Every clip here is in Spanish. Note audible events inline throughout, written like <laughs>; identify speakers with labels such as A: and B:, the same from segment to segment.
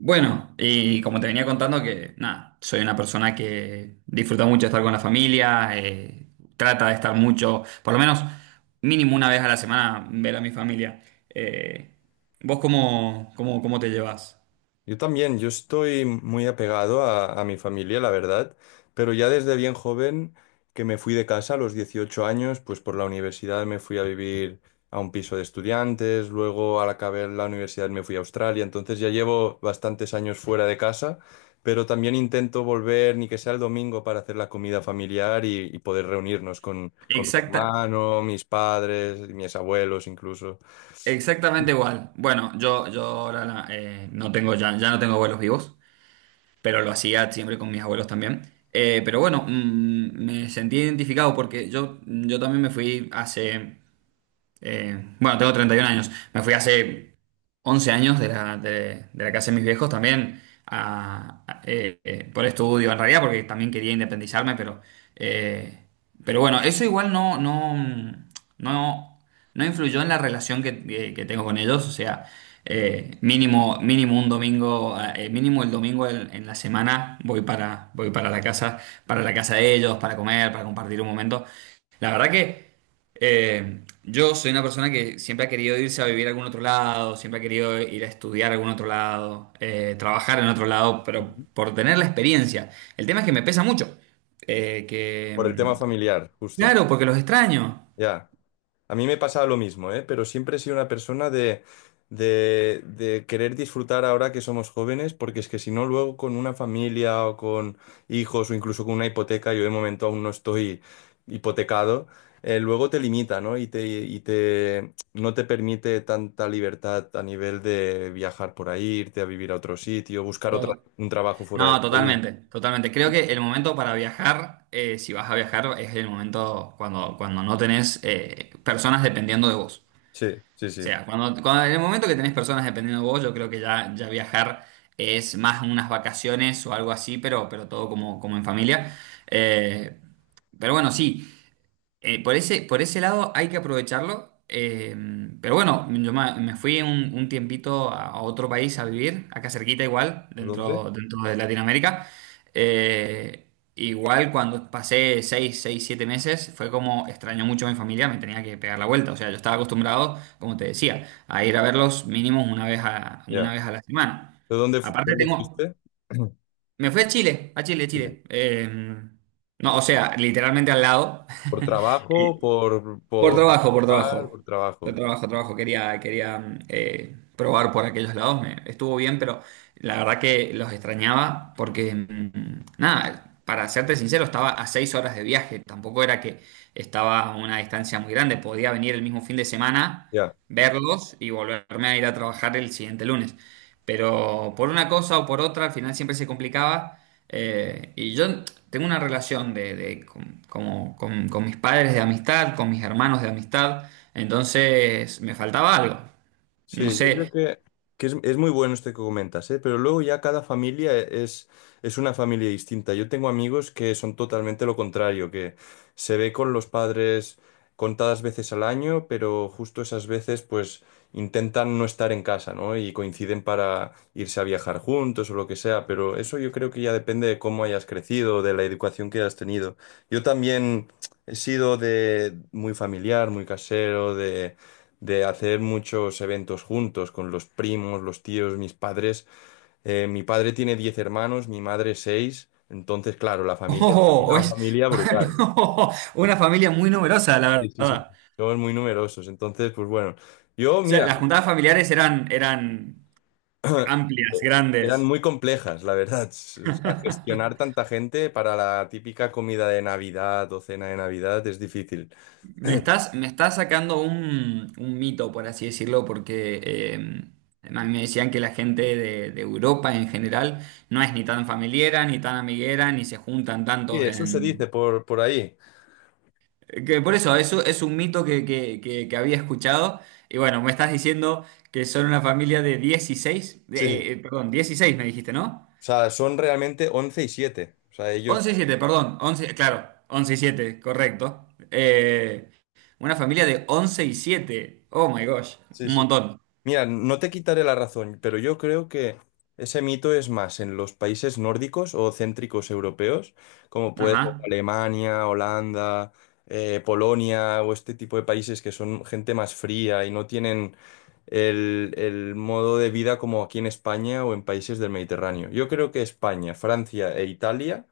A: Bueno, y como te venía contando nada, soy una persona que disfruta mucho estar con la familia, trata de estar mucho, por lo menos mínimo una vez a la semana, ver a mi familia. Eh, ¿Vos cómo te llevas?
B: Yo también, yo estoy muy apegado a mi familia, la verdad, pero ya desde bien joven que me fui de casa a los 18 años, pues por la universidad me fui a vivir a un piso de estudiantes, luego al acabar la universidad me fui a Australia, entonces ya llevo bastantes años fuera de casa, pero también intento volver, ni que sea el domingo, para hacer la comida familiar y poder reunirnos con mi
A: Exacta,
B: hermano, mis padres, mis abuelos incluso.
A: exactamente igual. Bueno, no tengo ya no tengo abuelos vivos, pero lo hacía siempre con mis abuelos también. Me sentí identificado porque yo también me fui hace bueno, tengo 31 años. Me fui hace 11 años de de la casa de mis viejos también por estudio, en realidad, porque también quería independizarme, eh, pero bueno, eso igual no, no influyó en la relación que tengo con ellos. O sea, mínimo un domingo, mínimo el domingo en la semana voy para, voy para la casa de ellos, para comer, para compartir un momento. La verdad que yo soy una persona que siempre ha querido irse a vivir a algún otro lado, siempre ha querido ir a estudiar a algún otro lado, trabajar en otro lado, pero
B: Ujú.
A: por tener la experiencia. El tema es que me pesa mucho. eh, que,
B: Por el tema
A: mm,
B: familiar, justo,
A: claro, porque los extraño.
B: ya. A mí me pasaba lo mismo, ¿eh? Pero siempre he sido una persona de, de querer disfrutar ahora que somos jóvenes, porque es que si no, luego con una familia o con hijos o incluso con una hipoteca, yo de momento aún no estoy hipotecado. Luego te limita, ¿no? Y te, no te permite tanta libertad a nivel de viajar por ahí, irte a vivir a otro sitio, buscar otra,
A: No,
B: un trabajo fuera del
A: no,
B: país.
A: totalmente, totalmente. Creo que el momento para viajar, si vas a viajar, es el momento cuando no tenés personas dependiendo de vos.
B: Sí, sí,
A: O
B: sí.
A: sea, en el momento que tenés personas dependiendo de vos, yo creo que ya viajar es más unas vacaciones o algo así, pero todo como en familia. Eh, pero bueno, sí. Por por ese lado hay que aprovecharlo. Pero bueno, me fui un tiempito a otro país a vivir, acá cerquita igual,
B: ¿Dónde?
A: dentro de Latinoamérica. Eh, Igual cuando pasé seis 7 meses, fue como extraño mucho a mi familia, me tenía que pegar la vuelta. O sea, yo estaba acostumbrado, como te decía, a ir a verlos mínimo una vez
B: Ya.
A: una vez a la semana.
B: ¿De dónde,
A: Aparte
B: dónde
A: tengo...
B: fuiste?
A: Me fui a Chile, Chile.
B: <clears throat>
A: No, o sea, literalmente al lado.
B: Por trabajo,
A: <laughs> Por trabajo, por trabajo.
B: por
A: Por
B: trabajo.
A: trabajo. Quería probar por aquellos lados. Estuvo bien, pero la verdad que los extrañaba nada, para serte sincero, estaba a seis horas de viaje. Tampoco era que estaba a una distancia muy grande. Podía venir el mismo fin de semana,
B: Ya.
A: verlos y volverme a ir a trabajar el siguiente lunes. Pero por una cosa o por otra, al final siempre se complicaba. Y yo tengo una relación con mis padres de amistad, con mis hermanos de amistad. Entonces me faltaba algo. No
B: Sí, yo creo
A: sé. <laughs>
B: que es muy bueno esto que comentas, ¿eh? Pero luego ya cada familia es una familia distinta. Yo tengo amigos que son totalmente lo contrario, que se ve con los padres contadas veces al año, pero justo esas veces pues intentan no estar en casa, ¿no? Y coinciden para irse a viajar juntos o lo que sea, pero eso yo creo que ya depende de cómo hayas crecido, de la educación que hayas tenido. Yo también he sido de muy familiar, muy casero, de hacer muchos eventos juntos con los primos, los tíos, mis padres. Mi padre tiene 10 hermanos, mi madre seis, entonces, claro, la familia es
A: Oh, o
B: una
A: es
B: familia brutal.
A: <laughs> una familia muy numerosa, la
B: Sí, sí, sí.
A: verdad.
B: Somos muy numerosos, entonces, pues bueno, yo,
A: O sea,
B: mira,
A: las juntadas familiares eran amplias,
B: eh, eran
A: grandes.
B: muy complejas, la verdad. <laughs> O sea, gestionar tanta gente para la típica comida de Navidad o cena de Navidad es difícil.
A: Me estás sacando un mito, por así decirlo, porque a mí me decían que la gente de Europa en general no es ni tan familiera, ni tan amiguera, ni se juntan
B: Sí,
A: tantos
B: eso se
A: en...
B: dice por ahí.
A: Eso es un mito que había escuchado. Y bueno, me estás diciendo que son una familia de 16 de,
B: Sí, sí.
A: perdón, 16 me dijiste, ¿no?
B: O sea, son realmente 11 y siete. O sea, ellos...
A: Once y siete, perdón, 11 claro, 11 y 7 correcto. Una familia de 11 y siete, oh my gosh,
B: Sí,
A: un
B: sí.
A: montón.
B: Mira, no te quitaré la razón, pero yo creo que ese mito es más en los países nórdicos o céntricos europeos, como puede ser
A: Ajá,
B: Alemania, Holanda, Polonia o este tipo de países que son gente más fría y no tienen el modo de vida como aquí en España o en países del Mediterráneo. Yo creo que España, Francia e Italia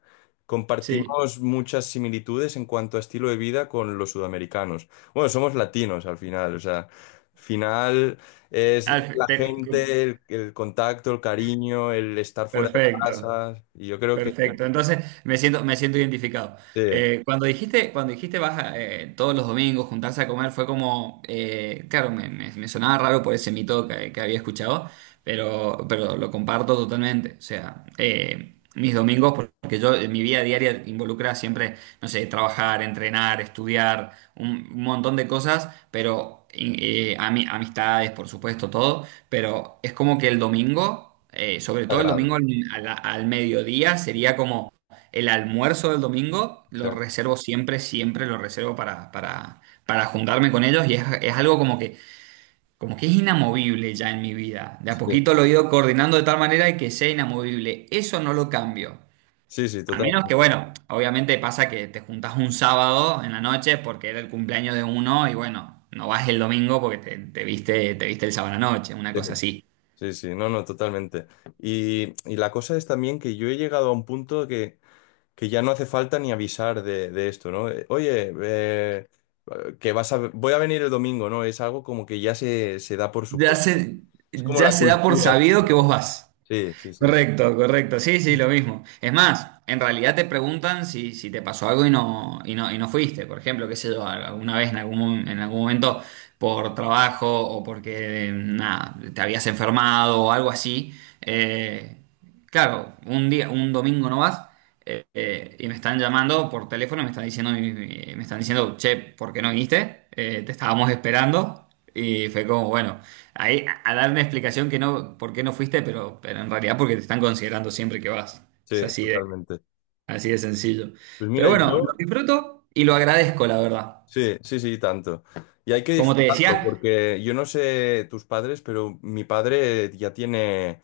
A: sí.
B: compartimos muchas similitudes en cuanto a estilo de vida con los sudamericanos. Bueno, somos latinos al final, o sea, al final... Es
A: Al-
B: la
A: te-
B: gente, el contacto, el cariño, el estar fuera de
A: Perfecto,
B: casa. Y yo creo que
A: perfecto. Entonces me siento identificado.
B: sí,
A: Cuando dijiste vas a, todos los domingos juntarse a comer, fue como, claro, me sonaba raro por ese mito que había escuchado, pero lo comparto totalmente. O sea, mis domingos, porque yo en mi vida diaria involucra siempre no sé, trabajar, entrenar, estudiar, un montón de cosas, pero amistades, por supuesto, todo, pero es como que el domingo, sobre todo el domingo
B: sagrado.
A: al mediodía, sería como el almuerzo del domingo, lo
B: Exacto.
A: reservo siempre, siempre lo reservo para juntarme con ellos y es algo como como que es inamovible ya en mi vida. De a
B: Sí,
A: poquito lo he ido coordinando de tal manera de que sea inamovible. Eso no lo cambio.
B: sí, sí,
A: A menos que,
B: totalmente.
A: bueno, obviamente pasa que te juntas un sábado en la noche porque era el cumpleaños de uno y bueno, no vas el domingo porque te viste el sábado a la noche, una
B: Sí,
A: cosa así.
B: sí, sí, no, no, totalmente. Y la cosa es también que yo he llegado a un punto que ya no hace falta ni avisar de esto, ¿no? Oye, que vas a, voy a venir el domingo, ¿no? Es algo como que ya se da por
A: Ya
B: supuesto.
A: se,
B: Es como
A: ya
B: la
A: se da por
B: cultura.
A: sabido que vos vas.
B: Sí, sí, sí,
A: Correcto, correcto, sí, sí, lo mismo. Es más, en realidad te preguntan si te pasó algo y no fuiste. Por ejemplo, qué sé yo, alguna vez en en algún momento por trabajo o porque, nada, te habías enfermado o algo así. eh, Claro, un día, un domingo nomás, y me están llamando por teléfono, y me están me están diciendo, che, ¿por qué no viniste? Te estábamos esperando. Y fue como, bueno, ahí a dar una explicación que no, por qué no fuiste, pero en realidad porque te están considerando siempre que vas. Es
B: sí,
A: así
B: totalmente.
A: así de sencillo.
B: Pues
A: Pero
B: mira,
A: bueno, lo
B: yo...
A: disfruto y lo agradezco, la verdad.
B: Sí, sí, sí, tanto. Y hay que
A: Como te
B: disfrutarlo,
A: decía,
B: porque yo no sé tus padres, pero mi padre ya tiene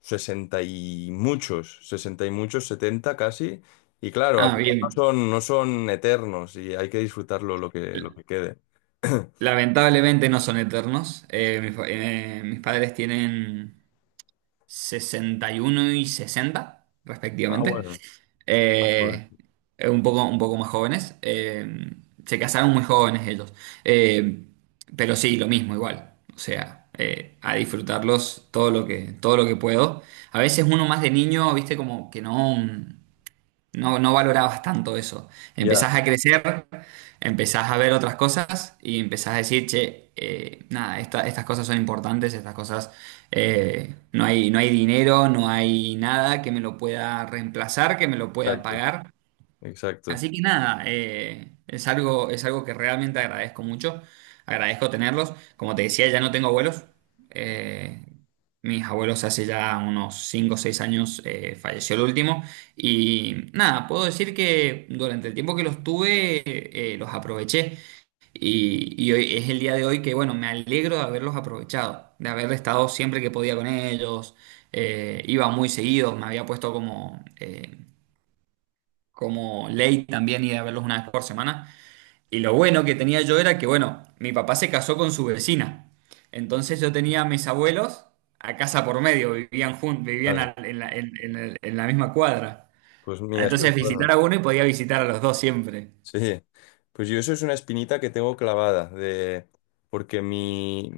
B: 60 y muchos, 70 casi. Y claro, al
A: ah,
B: final no
A: bien,
B: son, no son eternos y hay que disfrutarlo lo que quede. <clears throat>
A: lamentablemente no son eternos. Mis padres tienen sesenta y sesenta,
B: Ah,
A: respectivamente.
B: bueno. Ah, pues,
A: Eh, un poco más jóvenes. Se casaron muy jóvenes ellos. Eh, pero sí, lo mismo, igual. O sea, a disfrutarlos todo lo todo lo que puedo. A veces uno más de niño, viste, como que no. No valorabas tanto eso.
B: ya,
A: Empezás a crecer, empezás a ver otras cosas y empezás a decir, che, nada, estas cosas son importantes, estas cosas, no no hay dinero, no hay nada que me lo pueda reemplazar, que me lo pueda
B: exacto,
A: pagar.
B: exacto.
A: Así que nada, es es algo que realmente agradezco mucho. Agradezco tenerlos. Como te decía, ya no tengo abuelos. Eh, Mis abuelos hace ya unos 5 o seis años falleció el último. Y nada, puedo decir que durante el tiempo que los tuve, los aproveché. Y hoy es el día de hoy que, bueno, me alegro de haberlos aprovechado, de haber estado siempre que podía con ellos. Iba muy seguido, me había puesto como... como ley también ir a verlos una vez por semana. Y lo bueno que tenía yo era que, bueno, mi papá se casó con su vecina. Entonces yo tenía a mis abuelos a casa por medio, vivían juntos, vivían
B: Vale,
A: al- en la, en el- en la misma cuadra.
B: pues mira, eso es
A: Entonces
B: bueno.
A: visitar a uno y podía visitar a los dos siempre.
B: Sí, pues yo eso es una espinita que tengo clavada, porque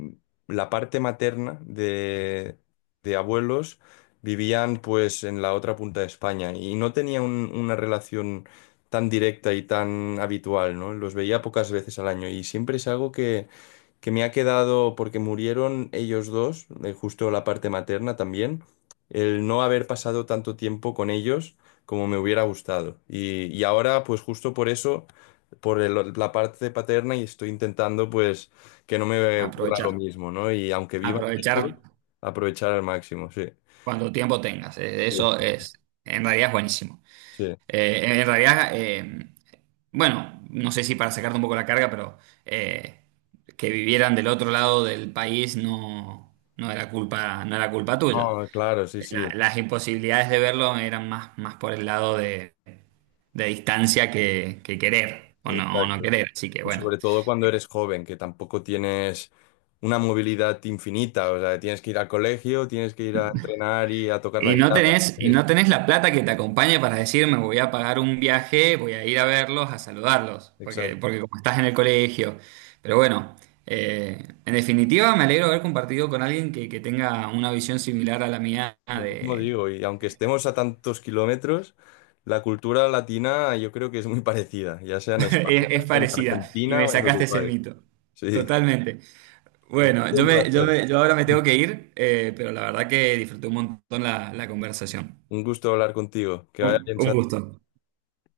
B: la parte materna de, abuelos vivían pues en la otra punta de España y no tenía una relación tan directa y tan habitual, ¿no? Los veía pocas veces al año y siempre es algo que me ha quedado, porque murieron ellos dos, justo la parte materna también, el no haber pasado tanto tiempo con ellos como me hubiera gustado. Y ahora, pues justo por eso, por la parte paterna, y estoy intentando, pues, que no me ocurra
A: Aprovechar,
B: lo mismo, ¿no? Y aunque viva
A: aprovechar
B: lejos, aprovechar al máximo, sí.
A: cuando tiempo tengas. Eso
B: Sí,
A: en realidad es buenísimo.
B: sí.
A: Eh, en realidad, eh, bueno, no sé si para sacarte un poco la carga, pero eh, que vivieran del otro lado del país no era culpa, no era culpa tuya.
B: Ah, claro, sí, sí,
A: Las imposibilidades de verlo eran más por el lado de distancia que querer o no
B: exacto.
A: querer. Así que
B: Y
A: bueno,
B: sobre todo cuando eres joven, que tampoco tienes una movilidad infinita, o sea, tienes que ir al colegio, tienes que ir a entrenar y a tocar la guitarra.
A: Y
B: <laughs>
A: no tenés la plata que te acompañe para decir, me voy a pagar un viaje, voy a ir a verlos, a saludarlos,
B: Sí, exacto.
A: porque como estás en el colegio. Pero bueno, en definitiva me alegro de haber compartido con alguien que tenga una visión similar a la mía
B: Lo mismo
A: de...
B: digo, y aunque estemos a tantos kilómetros, la cultura latina yo creo que es muy <laughs> parecida, ya sea
A: <laughs>
B: en España,
A: es
B: en
A: parecida, y
B: Argentina
A: me
B: o en
A: sacaste ese
B: Uruguay.
A: mito.
B: Sí,
A: Totalmente.
B: pues ha
A: Bueno,
B: sido un placer.
A: yo ahora me tengo que ir, pero la verdad que disfruté un montón la conversación.
B: Un gusto hablar contigo. Que vaya bien,
A: Un
B: Santi.
A: gusto.